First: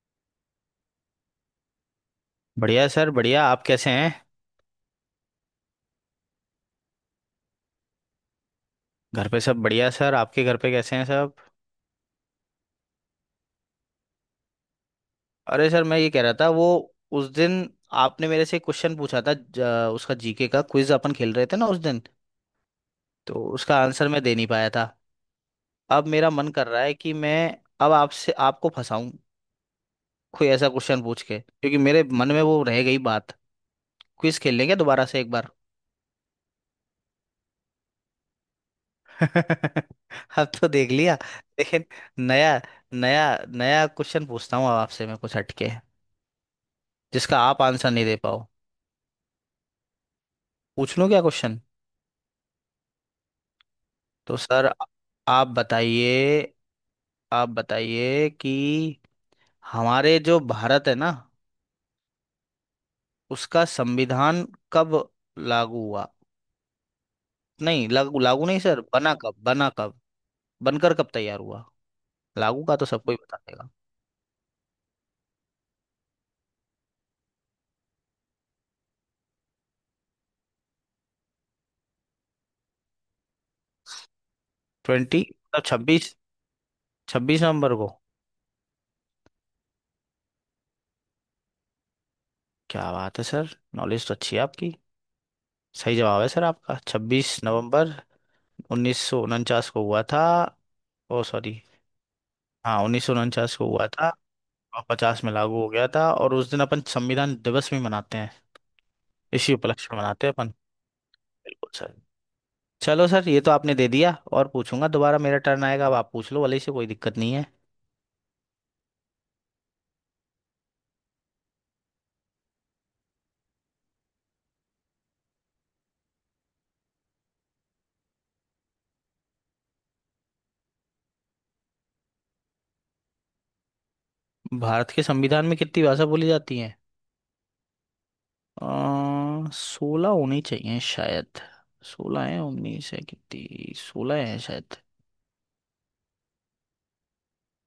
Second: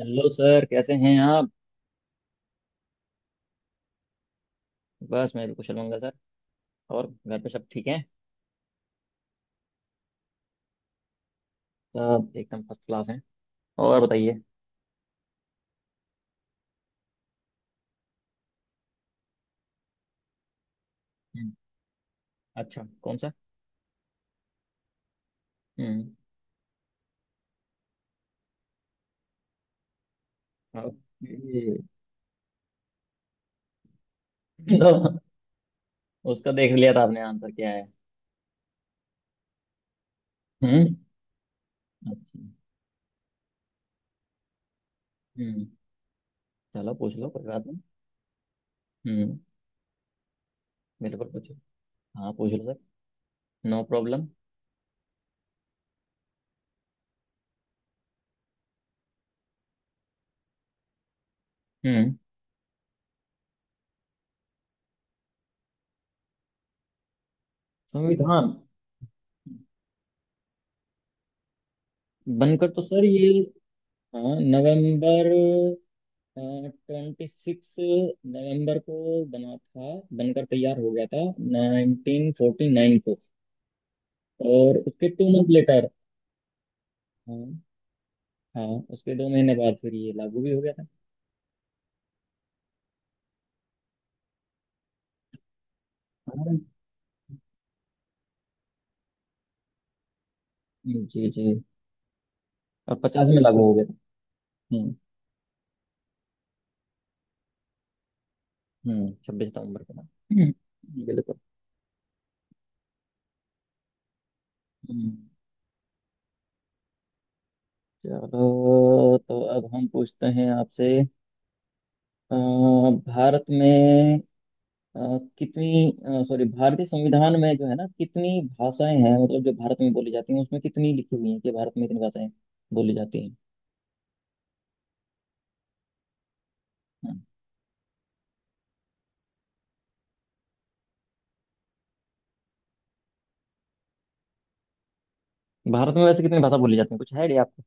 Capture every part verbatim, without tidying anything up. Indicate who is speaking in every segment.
Speaker 1: Hello sir, कैसे हैं आप?
Speaker 2: बढ़िया सर, बढ़िया। आप कैसे हैं?
Speaker 1: बस मैं भी कुशल मंगल सर। और घर पे सब ठीक है?
Speaker 2: घर पे सब बढ़िया सर। आपके घर पे कैसे हैं सब?
Speaker 1: सब एकदम फर्स्ट क्लास हैं। और बताइए।
Speaker 2: अरे सर, मैं ये कह रहा था वो उस दिन आपने मेरे से क्वेश्चन पूछा था ज- उसका जीके का क्विज अपन खेल रहे
Speaker 1: हम्म,
Speaker 2: थे ना उस दिन।
Speaker 1: अच्छा कौन सा?
Speaker 2: तो उसका आंसर मैं दे नहीं पाया था। अब
Speaker 1: हम्म।
Speaker 2: मेरा मन कर रहा है कि मैं अब आपसे आपको फंसाऊं कोई ऐसा क्वेश्चन पूछ के,
Speaker 1: ओके।
Speaker 2: क्योंकि मेरे मन में वो रह गई बात। क्विज खेल लेंगे
Speaker 1: तो
Speaker 2: दोबारा से एक बार।
Speaker 1: उसका देख लिया था आपने आंसर क्या है?
Speaker 2: अब तो देख
Speaker 1: हम्म।
Speaker 2: लिया। लेकिन
Speaker 1: अच्छा।
Speaker 2: नया नया नया क्वेश्चन पूछता हूँ अब आपसे मैं कुछ
Speaker 1: हम्म।
Speaker 2: हटके,
Speaker 1: चलो पूछ लो,
Speaker 2: जिसका
Speaker 1: कोई
Speaker 2: आप
Speaker 1: बात नहीं।
Speaker 2: आंसर नहीं दे पाओ।
Speaker 1: हम्म।
Speaker 2: पूछ लूं क्या
Speaker 1: बिल्कुल पूछो।
Speaker 2: क्वेश्चन?
Speaker 1: हाँ, पूछ लो सर। No problem.
Speaker 2: तो सर आ- आप बताइए आप बताइए कि हमारे जो भारत है ना,
Speaker 1: हम्म।
Speaker 2: उसका संविधान कब लागू हुआ? नहीं, लागू लागू
Speaker 1: संविधान।
Speaker 2: नहीं सर, बना कब, बना कब, बनकर कब तैयार हुआ? लागू
Speaker 1: बनकर
Speaker 2: का
Speaker 1: तो
Speaker 2: तो
Speaker 1: सर
Speaker 2: सबको ही
Speaker 1: ये।
Speaker 2: बता देगा।
Speaker 1: हाँ, नवंबर ट्वेंटी सिक्स नवंबर को बना था, बनकर तैयार हो गया था, नाइनटीन फोर्टी नाइन को। और उसके
Speaker 2: ट्वेंटी
Speaker 1: टू मंथ
Speaker 2: मतलब
Speaker 1: लेटर।
Speaker 2: छब्बीस, छब्बीस
Speaker 1: हाँ।
Speaker 2: नवंबर को।
Speaker 1: हाँ। उसके दो महीने बाद फिर ये लागू भी हो गया था।
Speaker 2: क्या बात है सर, नॉलेज तो अच्छी है आपकी। सही जवाब है सर
Speaker 1: हाँ।
Speaker 2: आपका, छब्बीस नवंबर उन्नीस सौ उनचास को हुआ था। ओ
Speaker 1: जी
Speaker 2: सॉरी,
Speaker 1: जी।
Speaker 2: हाँ
Speaker 1: और
Speaker 2: उन्नीस सौ
Speaker 1: पचास में
Speaker 2: उनचास
Speaker 1: लागू
Speaker 2: को
Speaker 1: हो गया
Speaker 2: हुआ
Speaker 1: था।
Speaker 2: था। और
Speaker 1: हम्म।
Speaker 2: पचास में लागू हो गया था, और उस दिन अपन संविधान दिवस भी मनाते हैं।
Speaker 1: हम्म, छब्बीस
Speaker 2: इसी
Speaker 1: नवंबर
Speaker 2: उपलक्ष्य
Speaker 1: को
Speaker 2: में
Speaker 1: ना।
Speaker 2: मनाते हैं अपन।
Speaker 1: हम्म, बिल्कुल।
Speaker 2: बिल्कुल सर। चलो सर, ये तो आपने दे दिया। और पूछूंगा
Speaker 1: हम्म,
Speaker 2: दोबारा, मेरा टर्न आएगा। अब आप पूछ लो वाले से कोई दिक्कत नहीं है।
Speaker 1: चलो तो अब हम पूछते हैं आपसे। अ, भारत में अ, कितनी, सॉरी, भारतीय संविधान में जो है ना, कितनी भाषाएं हैं, मतलब जो भारत में बोली जाती हैं उसमें कितनी लिखी हुई हैं कि भारत में इतनी भाषाएं बोली जाती हैं।
Speaker 2: भारत के संविधान में कितनी भाषा बोली जाती है?
Speaker 1: हाँ।
Speaker 2: सोलह होनी चाहिए शायद। सोलह है, उन्नीस है, कितनी? सोलह है शायद।
Speaker 1: भारत में वैसे कितनी भाषा बोली जाती है, कुछ है आइडिया आपको?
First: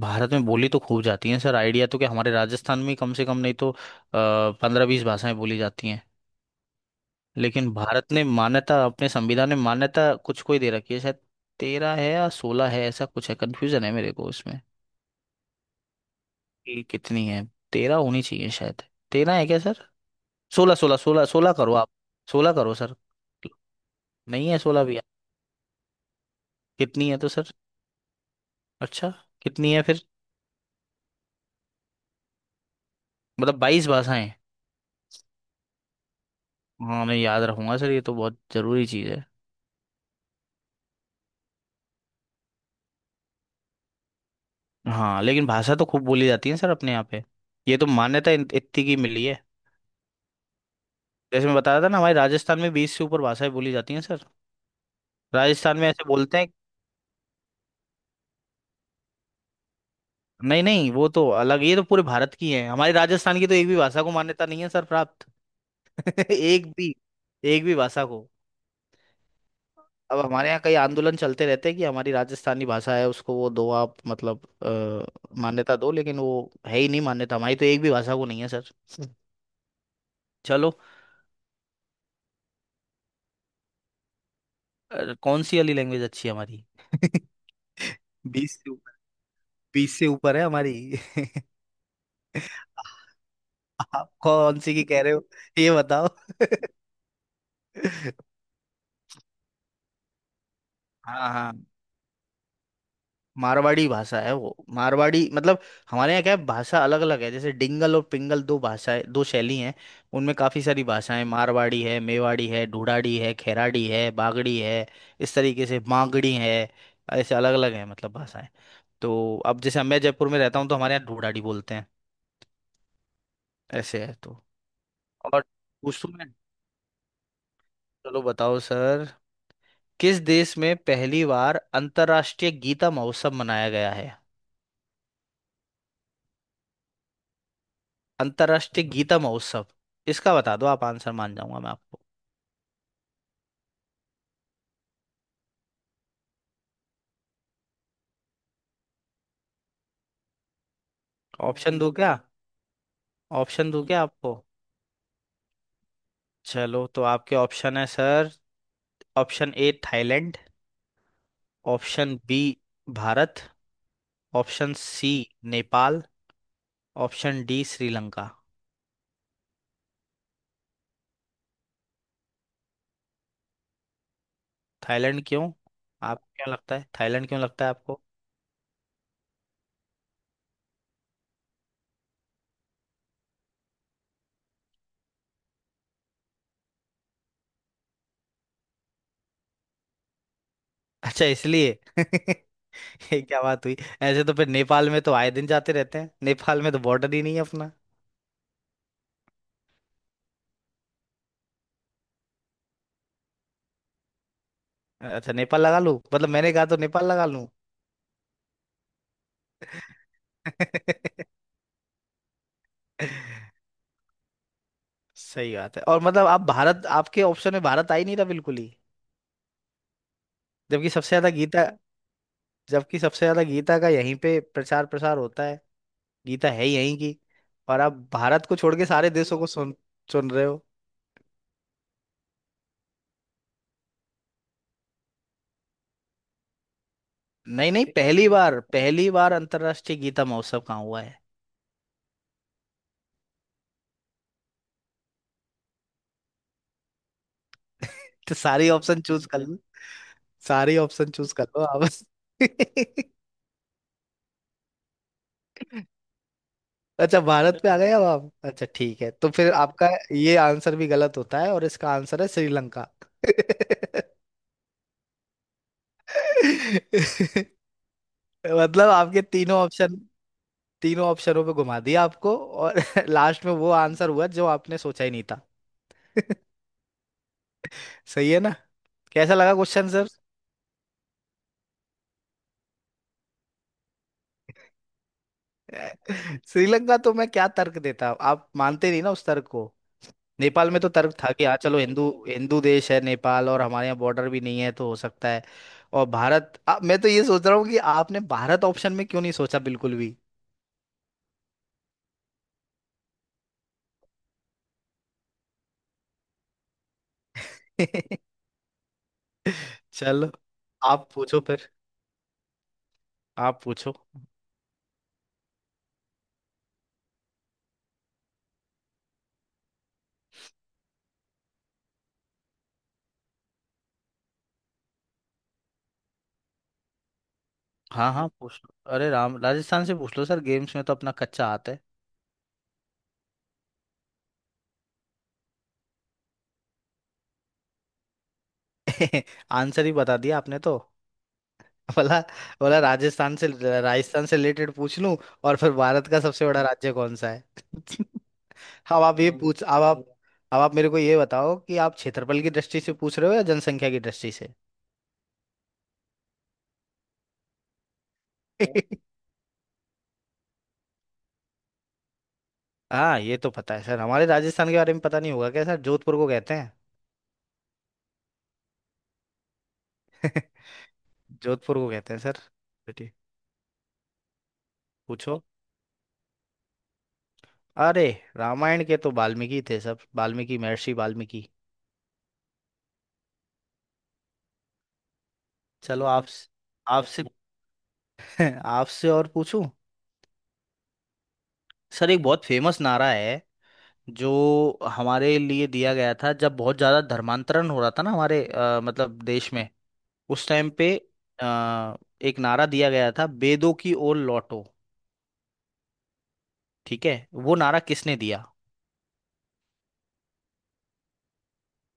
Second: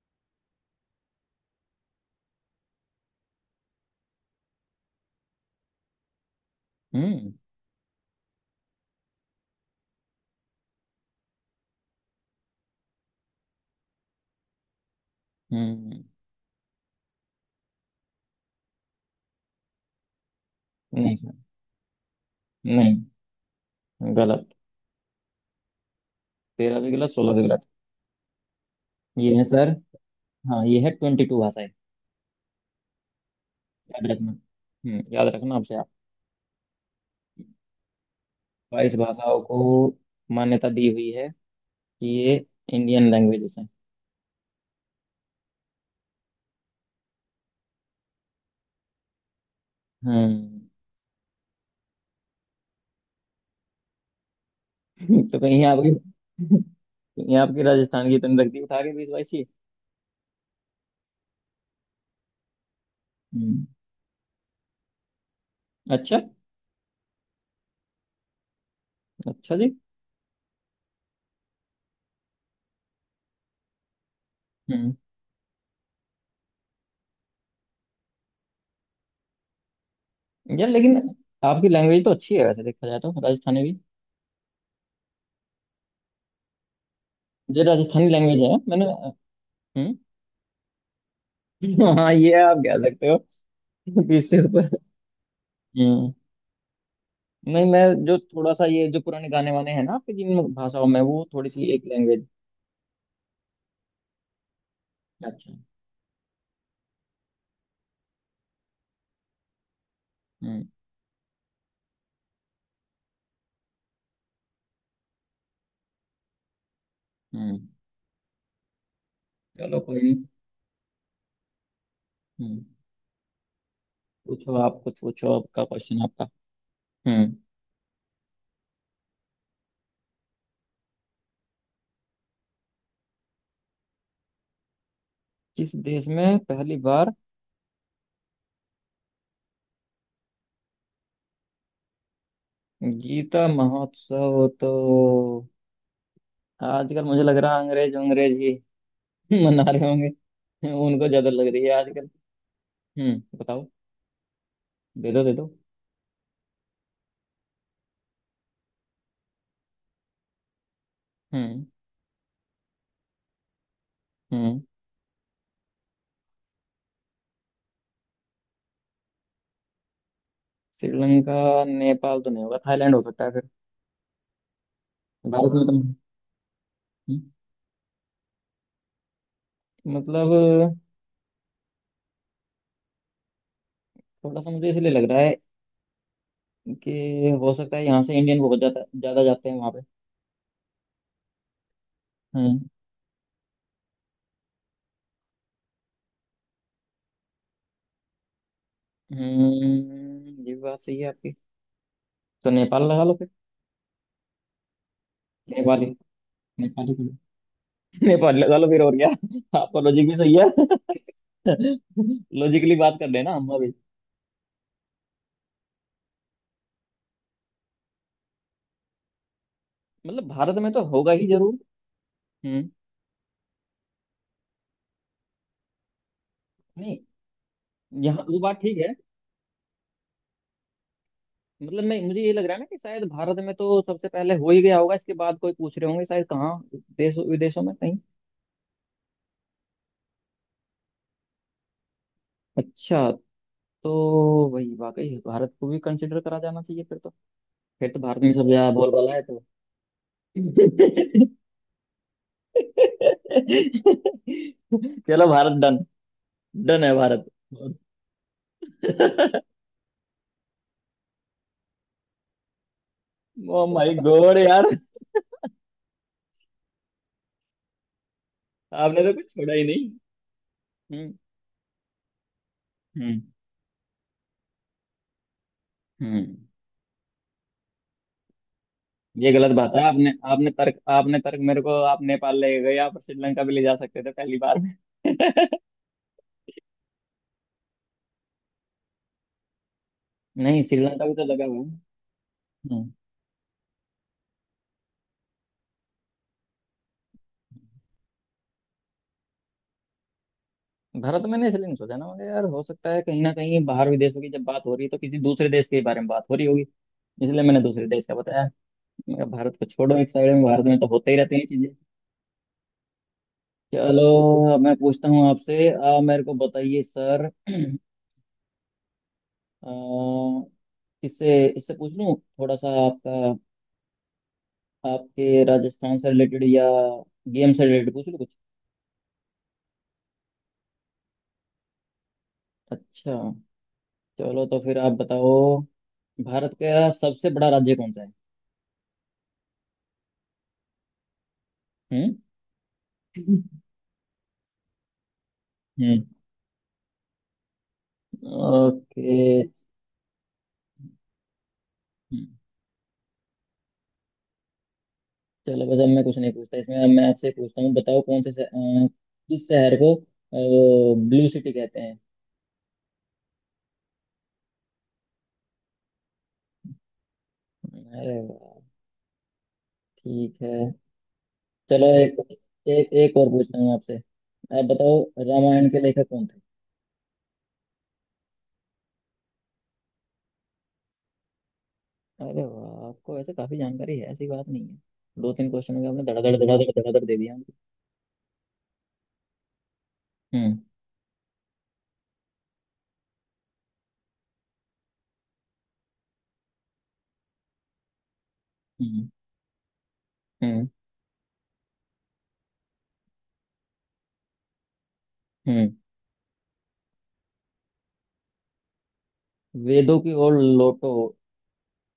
Speaker 2: भारत में बोली तो खूब जाती है सर, आइडिया तो क्या, हमारे राजस्थान में कम से कम नहीं तो पंद्रह बीस भाषाएं बोली जाती हैं।
Speaker 1: हम्म।
Speaker 2: लेकिन भारत ने मान्यता, अपने संविधान में मान्यता कुछ को ही दे रखी है शायद। तेरह है या सोलह है, ऐसा कुछ है, कंफ्यूजन है मेरे को इसमें
Speaker 1: हम्म।
Speaker 2: कि कितनी है। तेरह होनी चाहिए शायद। तेरह है क्या सर? सोलह, सोलह,
Speaker 1: नहीं
Speaker 2: सोलह,
Speaker 1: सर।
Speaker 2: सोलह करो आप। सोलह करो
Speaker 1: नहीं।
Speaker 2: सर। नहीं
Speaker 1: गलत।
Speaker 2: है? सोलह भी है?
Speaker 1: तेरह भी
Speaker 2: कितनी
Speaker 1: गलत,
Speaker 2: है तो
Speaker 1: सोलह भी
Speaker 2: सर?
Speaker 1: गलत।
Speaker 2: अच्छा,
Speaker 1: ये है सर।
Speaker 2: कितनी है फिर?
Speaker 1: हाँ, ये है ट्वेंटी टू भाषाएं।
Speaker 2: मतलब बाईस
Speaker 1: याद
Speaker 2: भाषाएं।
Speaker 1: रखना, हम्म, याद रखना आपसे आप।
Speaker 2: हाँ मैं याद रखूंगा सर, ये तो बहुत जरूरी
Speaker 1: बाईस
Speaker 2: चीज़ है।
Speaker 1: भाषाओं को मान्यता दी हुई है कि ये इंडियन लैंग्वेजेस हैं।
Speaker 2: हाँ लेकिन भाषा तो खूब बोली जाती है सर अपने यहाँ पे। ये तो मान्यता इन- इतनी की मिली है।
Speaker 1: हम्म।
Speaker 2: जैसे मैं बता रहा था ना, हमारे राजस्थान में बीस से ऊपर भाषाएं बोली जाती हैं सर।
Speaker 1: तो कहीं
Speaker 2: राजस्थान
Speaker 1: आप
Speaker 2: में ऐसे बोलते हैं।
Speaker 1: ये आपकी राजस्थान की तंदुरुस्ती रख दी उठा के बीस बाईस ही।
Speaker 2: नहीं नहीं, वो तो अलग, ये तो पूरे भारत की है। हमारी राजस्थान की तो
Speaker 1: हम्म।
Speaker 2: एक भी भाषा को मान्यता नहीं है सर, प्राप्त।
Speaker 1: अच्छा।
Speaker 2: एक भी, एक भी भाषा को।
Speaker 1: अच्छा जी।
Speaker 2: अब हमारे यहाँ कई आंदोलन चलते रहते हैं कि हमारी राजस्थानी भाषा है, उसको वो दो आप, मतलब
Speaker 1: हम्म।
Speaker 2: अ, मान्यता दो। लेकिन वो है ही नहीं, मान्यता हमारी तो एक भी भाषा को नहीं है सर।
Speaker 1: यार,
Speaker 2: चलो।
Speaker 1: लेकिन आपकी लैंग्वेज तो अच्छी है, वैसे देखा जाए तो राजस्थानी भी।
Speaker 2: अ, कौन सी वाली लैंग्वेज अच्छी है हमारी?
Speaker 1: जो राजस्थानी लैंग्वेज है
Speaker 2: बीस से
Speaker 1: मैंने।
Speaker 2: ऊपर,
Speaker 1: हम्म।
Speaker 2: बीस से ऊपर है हमारी।
Speaker 1: हाँ, ये आप कह सकते हो।
Speaker 2: आप
Speaker 1: बीस से
Speaker 2: कौन सी
Speaker 1: ऊपर।
Speaker 2: की कह रहे हो, ये बताओ?
Speaker 1: हम्म। नहीं, मैं जो थोड़ा सा ये जो पुराने गाने वाने हैं ना आपके, जिन भाषाओं में, वो
Speaker 2: हाँ
Speaker 1: थोड़ी
Speaker 2: हाँ,
Speaker 1: सी एक लैंग्वेज।
Speaker 2: मारवाड़ी भाषा है वो, मारवाड़ी
Speaker 1: अच्छा।
Speaker 2: मतलब। हमारे यहाँ क्या है, भाषा अलग अलग है, जैसे डिंगल और पिंगल, दो भाषाएं, दो शैली हैं। उनमें काफ़ी
Speaker 1: हम्म।
Speaker 2: सारी भाषाएं, मारवाड़ी है, मेवाड़ी है, ढूढ़ाड़ी है, खैराड़ी है, बागड़ी है, इस तरीके से मांगड़ी है। ऐसे अलग
Speaker 1: हम्म।
Speaker 2: अलग हैं मतलब भाषाएं। तो अब
Speaker 1: चलो,
Speaker 2: जैसे
Speaker 1: कोई
Speaker 2: मैं
Speaker 1: नहीं।
Speaker 2: जयपुर में रहता हूँ तो हमारे यहाँ ढूढ़ाड़ी बोलते हैं।
Speaker 1: हम्म।
Speaker 2: ऐसे है तो।
Speaker 1: पूछो आप, कुछ पूछो,
Speaker 2: और
Speaker 1: आपका क्वेश्चन
Speaker 2: पूछूं मैं?
Speaker 1: आपका। हम्म।
Speaker 2: चलो बताओ सर। किस देश में पहली बार अंतर्राष्ट्रीय गीता महोत्सव मनाया गया है?
Speaker 1: किस देश में पहली बार?
Speaker 2: अंतर्राष्ट्रीय गीता महोत्सव, इसका बता दो आप आंसर, मान जाऊंगा मैं आपको।
Speaker 1: गीता महोत्सव तो आजकल मुझे लग रहा है अंग्रेज अंग्रेज ही मना रहे होंगे। उनको ज्यादा लग रही है
Speaker 2: ऑप्शन दूं
Speaker 1: आजकल।
Speaker 2: क्या?
Speaker 1: हम्म, बताओ।
Speaker 2: ऑप्शन दूं क्या आपको?
Speaker 1: दे दो, दे दो।
Speaker 2: चलो तो आपके ऑप्शन है सर, ऑप्शन ए थाईलैंड,
Speaker 1: हम्म।
Speaker 2: ऑप्शन बी भारत,
Speaker 1: हम्म।
Speaker 2: Option C Nepal, option D Sri Lanka.
Speaker 1: Sri Lanka. Nepal तो नहीं होगा, थाईलैंड हो सकता है फिर।
Speaker 2: थाईलैंड क्यों?
Speaker 1: भारत में तो।
Speaker 2: आप, क्या लगता है
Speaker 1: हम्म,
Speaker 2: थाईलैंड क्यों लगता है आपको?
Speaker 1: मतलब, थोड़ा सा मुझे इसलिए लग रहा है कि हो सकता है यहाँ से इंडियन बहुत ज्यादा ज्यादा जाते हैं वहां पे।
Speaker 2: अच्छा, इसलिए।
Speaker 1: हम्म।
Speaker 2: ये क्या बात हुई? ऐसे तो फिर नेपाल में तो आए दिन जाते रहते हैं, नेपाल में तो बॉर्डर ही नहीं है अपना।
Speaker 1: हम्म, ये बात सही है आपकी। तो नेपाल लगा लो फिर।
Speaker 2: अच्छा, नेपाल लगा
Speaker 1: नेपाली,
Speaker 2: लूं? मतलब मैंने कहा तो
Speaker 1: नेपाली
Speaker 2: नेपाल लगा।
Speaker 1: नेपाल लगा लो फिर, और क्या आपका लॉजिक भी सही है। लॉजिकली बात कर लेना हम अभी।
Speaker 2: सही बात है। और मतलब आप, भारत, आपके ऑप्शन में भारत आ ही नहीं था बिल्कुल ही।
Speaker 1: मतलब भारत में तो
Speaker 2: जबकि सबसे
Speaker 1: होगा ही
Speaker 2: ज्यादा
Speaker 1: जरूर।
Speaker 2: गीता
Speaker 1: हम्म।
Speaker 2: जबकि सबसे ज्यादा गीता का यहीं पे प्रचार प्रसार होता है। गीता है ही
Speaker 1: नहीं,
Speaker 2: यहीं की। और आप
Speaker 1: यहाँ वो
Speaker 2: भारत
Speaker 1: बात
Speaker 2: को छोड़
Speaker 1: ठीक
Speaker 2: के
Speaker 1: है।
Speaker 2: सारे देशों को सुन सुन रहे हो?
Speaker 1: मतलब, मैं मुझे ये लग रहा है ना कि शायद भारत में तो सबसे पहले हो ही गया होगा, इसके बाद कोई पूछ रहे होंगे शायद कहाँ, देश विदेशों
Speaker 2: नहीं
Speaker 1: में
Speaker 2: नहीं,
Speaker 1: कहीं।
Speaker 2: पहली बार पहली बार अंतर्राष्ट्रीय गीता महोत्सव कहाँ हुआ है?
Speaker 1: अच्छा। तो वही, वाकई भारत को भी कंसिडर करा जाना चाहिए फिर तो। फिर तो भारत में
Speaker 2: तो
Speaker 1: सबसे
Speaker 2: सारी
Speaker 1: ज्यादा
Speaker 2: ऑप्शन
Speaker 1: बोलबाला है
Speaker 2: चूज कर
Speaker 1: तो।
Speaker 2: लो, सारी ऑप्शन चूज कर लो आप।
Speaker 1: चलो, भारत डन। डन है
Speaker 2: अच्छा,
Speaker 1: भारत।
Speaker 2: भारत पे आ गए अब आप। अच्छा ठीक है, तो फिर आपका ये आंसर भी गलत होता है, और इसका आंसर है श्रीलंका।
Speaker 1: ओ माय गॉड यार।
Speaker 2: मतलब
Speaker 1: आपने तो
Speaker 2: आपके
Speaker 1: कुछ छोड़ा
Speaker 2: तीनों
Speaker 1: ही नहीं।
Speaker 2: ऑप्शन तीनों ऑप्शनों पे घुमा दिया आपको, और
Speaker 1: हम्म।
Speaker 2: लास्ट में वो आंसर हुआ जो आपने सोचा ही नहीं था।
Speaker 1: हम्म।
Speaker 2: सही है ना?
Speaker 1: ये
Speaker 2: कैसा
Speaker 1: गलत
Speaker 2: लगा
Speaker 1: बात है।
Speaker 2: Question sir?
Speaker 1: आपने आपने तर्क आपने तर्क मेरे को, आप नेपाल ले गए, आप श्रीलंका भी ले जा सकते थे पहली बार में।
Speaker 2: श्रीलंका तो मैं क्या तर्क देता, आप मानते नहीं ना उस तर्क को।
Speaker 1: नहीं,
Speaker 2: नेपाल में तो
Speaker 1: श्रीलंका
Speaker 2: तर्क
Speaker 1: भी तो
Speaker 2: था
Speaker 1: लगा
Speaker 2: कि हाँ
Speaker 1: हुआ
Speaker 2: चलो,
Speaker 1: है।
Speaker 2: हिंदू हिंदू
Speaker 1: हम्म,
Speaker 2: देश है नेपाल, और हमारे यहाँ बॉर्डर भी नहीं है तो हो सकता है। और भारत, आ, मैं तो ये सोच रहा हूँ कि आपने भारत ऑप्शन में क्यों नहीं सोचा बिल्कुल भी।
Speaker 1: भारत में मैंने इसलिए नहीं सोचा ना, मगर यार हो सकता है कहीं ना कहीं, बाहर विदेशों की जब बात हो रही है तो किसी दूसरे देश के बारे में बात हो रही होगी। इसलिए मैंने दूसरे देश का बताया। मैं कहा, भारत को छोड़ो एक
Speaker 2: चलो।
Speaker 1: साइड में, भारत में तो
Speaker 2: आप
Speaker 1: होते ही रहते
Speaker 2: पूछो
Speaker 1: हैं ये चीजें।
Speaker 2: फिर, आप पूछो।
Speaker 1: चलो, अब मैं पूछता हूँ आपसे, आप मेरे को बताइए सर। अ, इससे इससे पूछ लूँ थोड़ा सा आपका। आपके राजस्थान से रिलेटेड या गेम से रिलेटेड पूछ
Speaker 2: हाँ
Speaker 1: लो
Speaker 2: हाँ
Speaker 1: कुछ।
Speaker 2: पूछ लो, अरे राम, राजस्थान से पूछ लो सर, गेम्स में तो अपना कच्चा हाथ है।
Speaker 1: अच्छा। चलो तो फिर आप बताओ, भारत का सबसे बड़ा राज्य कौन सा है?
Speaker 2: आंसर ही बता दिया आपने तो।
Speaker 1: हम्म।
Speaker 2: बोला, बोला राजस्थान से, राजस्थान से रिलेटेड पूछ लूं, और फिर
Speaker 1: हम्म।
Speaker 2: भारत का सबसे बड़ा राज्य कौन सा है? हाँ, अब
Speaker 1: ओके।
Speaker 2: आप ये तो पूछ अब आप अब आप मेरे को ये बताओ कि आप
Speaker 1: हम्म,
Speaker 2: क्षेत्रफल की दृष्टि से पूछ रहे हो या जनसंख्या की दृष्टि से?
Speaker 1: चलो, बस अब मैं कुछ नहीं पूछता इसमें, अब मैं आपसे पूछता हूँ, बताओ कौन से शह- अ, किस शहर को ब्लू सिटी कहते हैं?
Speaker 2: हाँ ये तो पता है सर, हमारे राजस्थान के बारे में पता नहीं होगा क्या सर, जोधपुर को कहते हैं।
Speaker 1: अरे वाह। ठीक है।
Speaker 2: जोधपुर
Speaker 1: चलो,
Speaker 2: को कहते
Speaker 1: एक
Speaker 2: हैं सर।
Speaker 1: एक
Speaker 2: बेटी।
Speaker 1: एक और पूछता हूँ आपसे। आप बताओ,
Speaker 2: पूछो।
Speaker 1: रामायण के लेखक कौन थे?
Speaker 2: अरे, रामायण के तो वाल्मीकि थे, सब वाल्मीकि, महर्षि वाल्मीकि।
Speaker 1: अरे वाह, आपको वैसे काफी जानकारी है, ऐसी बात नहीं है। दो तीन क्वेश्चन में आपने
Speaker 2: चलो आप,
Speaker 1: धड़ाधड़ धड़ाधड़ धड़ाधड़ दे
Speaker 2: आपसे
Speaker 1: दिया हमको।
Speaker 2: आपसे और पूछूं?
Speaker 1: हम्म।
Speaker 2: सर एक बहुत फेमस नारा है जो हमारे लिए दिया गया था, जब बहुत ज्यादा धर्मांतरण हो रहा था ना हमारे, अ,
Speaker 1: हम्म।
Speaker 2: मतलब देश में, उस
Speaker 1: हम्म।
Speaker 2: टाइम पे। आ, एक नारा दिया गया था, बेदों की ओर लौटो,
Speaker 1: हम्म।
Speaker 2: ठीक है? वो नारा किसने दिया?
Speaker 1: वेदों की ओर लौटो।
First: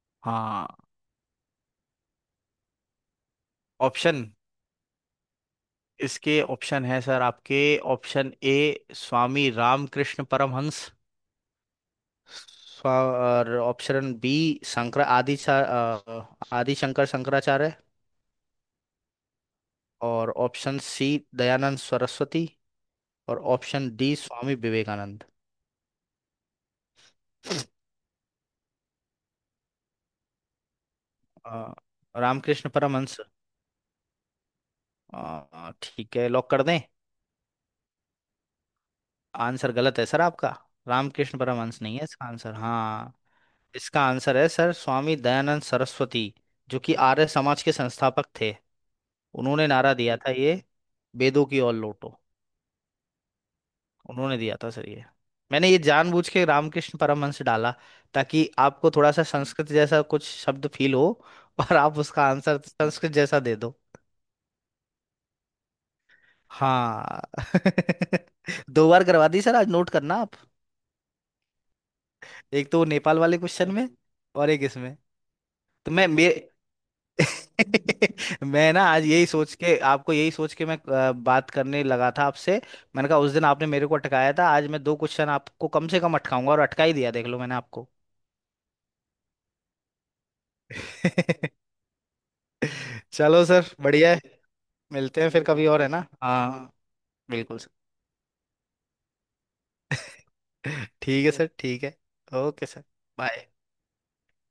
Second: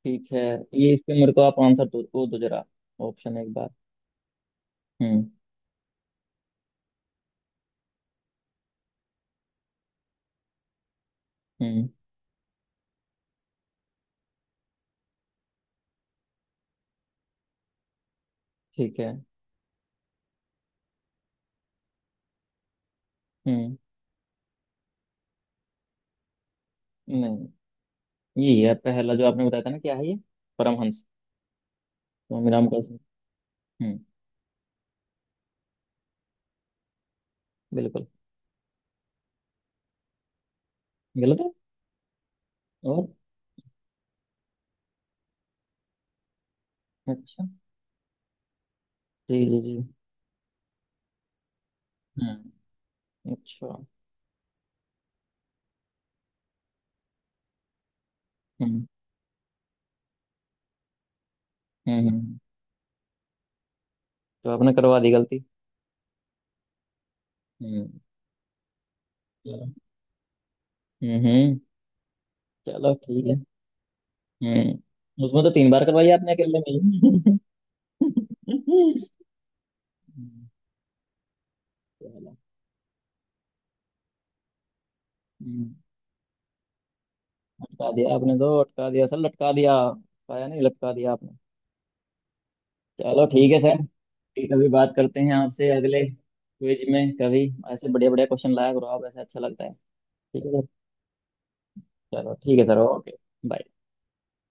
Speaker 1: ठीक है।
Speaker 2: हाँ
Speaker 1: ये, इसके मेरे को आप आंसर दो, वो दो जरा। ऑप्शन एक बार।
Speaker 2: ऑप्शन?
Speaker 1: हम्म।
Speaker 2: इसके ऑप्शन है सर आपके, ऑप्शन ए स्वामी रामकृष्ण परमहंस,
Speaker 1: हम्म।
Speaker 2: स्वा- और ऑप्शन बी शंकर आदि सा- अ, आदि शंकर, शंकराचार्य।
Speaker 1: ठीक है।
Speaker 2: और ऑप्शन सी दयानंद सरस्वती। और
Speaker 1: हम्म।
Speaker 2: Option D Swami Vivekananda.
Speaker 1: नहीं। ये है पहला जो आपने बताया था ना, क्या है ये? परमहंस।
Speaker 2: अ,
Speaker 1: स्वामी
Speaker 2: रामकृष्ण
Speaker 1: रामकृष्ण।
Speaker 2: परमहंस।
Speaker 1: हम्म।
Speaker 2: अ, ठीक है, लॉक कर दें?
Speaker 1: बिल्कुल।
Speaker 2: आंसर गलत है सर आपका। रामकृष्ण
Speaker 1: गलत है।
Speaker 2: परमहंस नहीं है इसका आंसर।
Speaker 1: और।
Speaker 2: हाँ, इसका आंसर है सर स्वामी दयानंद सरस्वती, जो कि आर्य
Speaker 1: अच्छा।
Speaker 2: समाज के संस्थापक थे।
Speaker 1: जी जी
Speaker 2: उन्होंने
Speaker 1: जी।
Speaker 2: नारा दिया था ये, वेदों की ओर लौटो।
Speaker 1: हम्म। अच्छा।
Speaker 2: उन्होंने दिया था सर ये। मैंने ये जानबूझ के रामकृष्ण परमहंस डाला, ताकि
Speaker 1: हम्म।
Speaker 2: आपको थोड़ा सा संस्कृत जैसा कुछ शब्द फील हो और आप
Speaker 1: हम्म।
Speaker 2: उसका
Speaker 1: हम्म।
Speaker 2: आंसर संस्कृत जैसा दे दो।
Speaker 1: तो आपने करवा दी गलती।
Speaker 2: हाँ।
Speaker 1: हम्म।
Speaker 2: दो बार करवा दी सर,
Speaker 1: चलो।
Speaker 2: आज नोट करना आप।
Speaker 1: हम्म। हम्म।
Speaker 2: एक तो वो
Speaker 1: चलो
Speaker 2: नेपाल
Speaker 1: ठीक है।
Speaker 2: वाले क्वेश्चन में, और एक इसमें।
Speaker 1: हम्म, उसमें तो तीन बार
Speaker 2: तो मैं
Speaker 1: करवाई आपने
Speaker 2: मेरे
Speaker 1: अकेले में ही।
Speaker 2: मैं ना, आज यही सोच के आपको यही
Speaker 1: हम्म,
Speaker 2: सोच के मैं अ, बात करने लगा था
Speaker 1: चलो।
Speaker 2: आपसे। मैंने कहा, उस दिन आपने मेरे को अटकाया था, आज मैं दो क्वेश्चन आपको
Speaker 1: हम्म,
Speaker 2: कम से कम अटकाऊंगा, और अटका ही दिया, देख लो मैंने आपको।
Speaker 1: अटका दिया आपने, तो अटका दिया सर, लटका दिया, अटकाया नहीं, लटका दिया आपने। चलो
Speaker 2: चलो
Speaker 1: ठीक है
Speaker 2: सर,
Speaker 1: सर।
Speaker 2: बढ़िया है।
Speaker 1: ठीक है, अभी बात करते
Speaker 2: मिलते हैं
Speaker 1: हैं
Speaker 2: फिर कभी
Speaker 1: आपसे
Speaker 2: और, है
Speaker 1: अगले
Speaker 2: ना? हाँ
Speaker 1: क्विज में कभी।
Speaker 2: बिल्कुल सर।
Speaker 1: ऐसे बढ़िया बढ़िया क्वेश्चन लाया करो आप, ऐसे अच्छा लगता है। ठीक है।
Speaker 2: ठीक है सर, ठीक है।
Speaker 1: सर, चलो ठीक है
Speaker 2: okay
Speaker 1: sir,
Speaker 2: sir.
Speaker 1: Okay.
Speaker 2: Bye.
Speaker 1: Bye.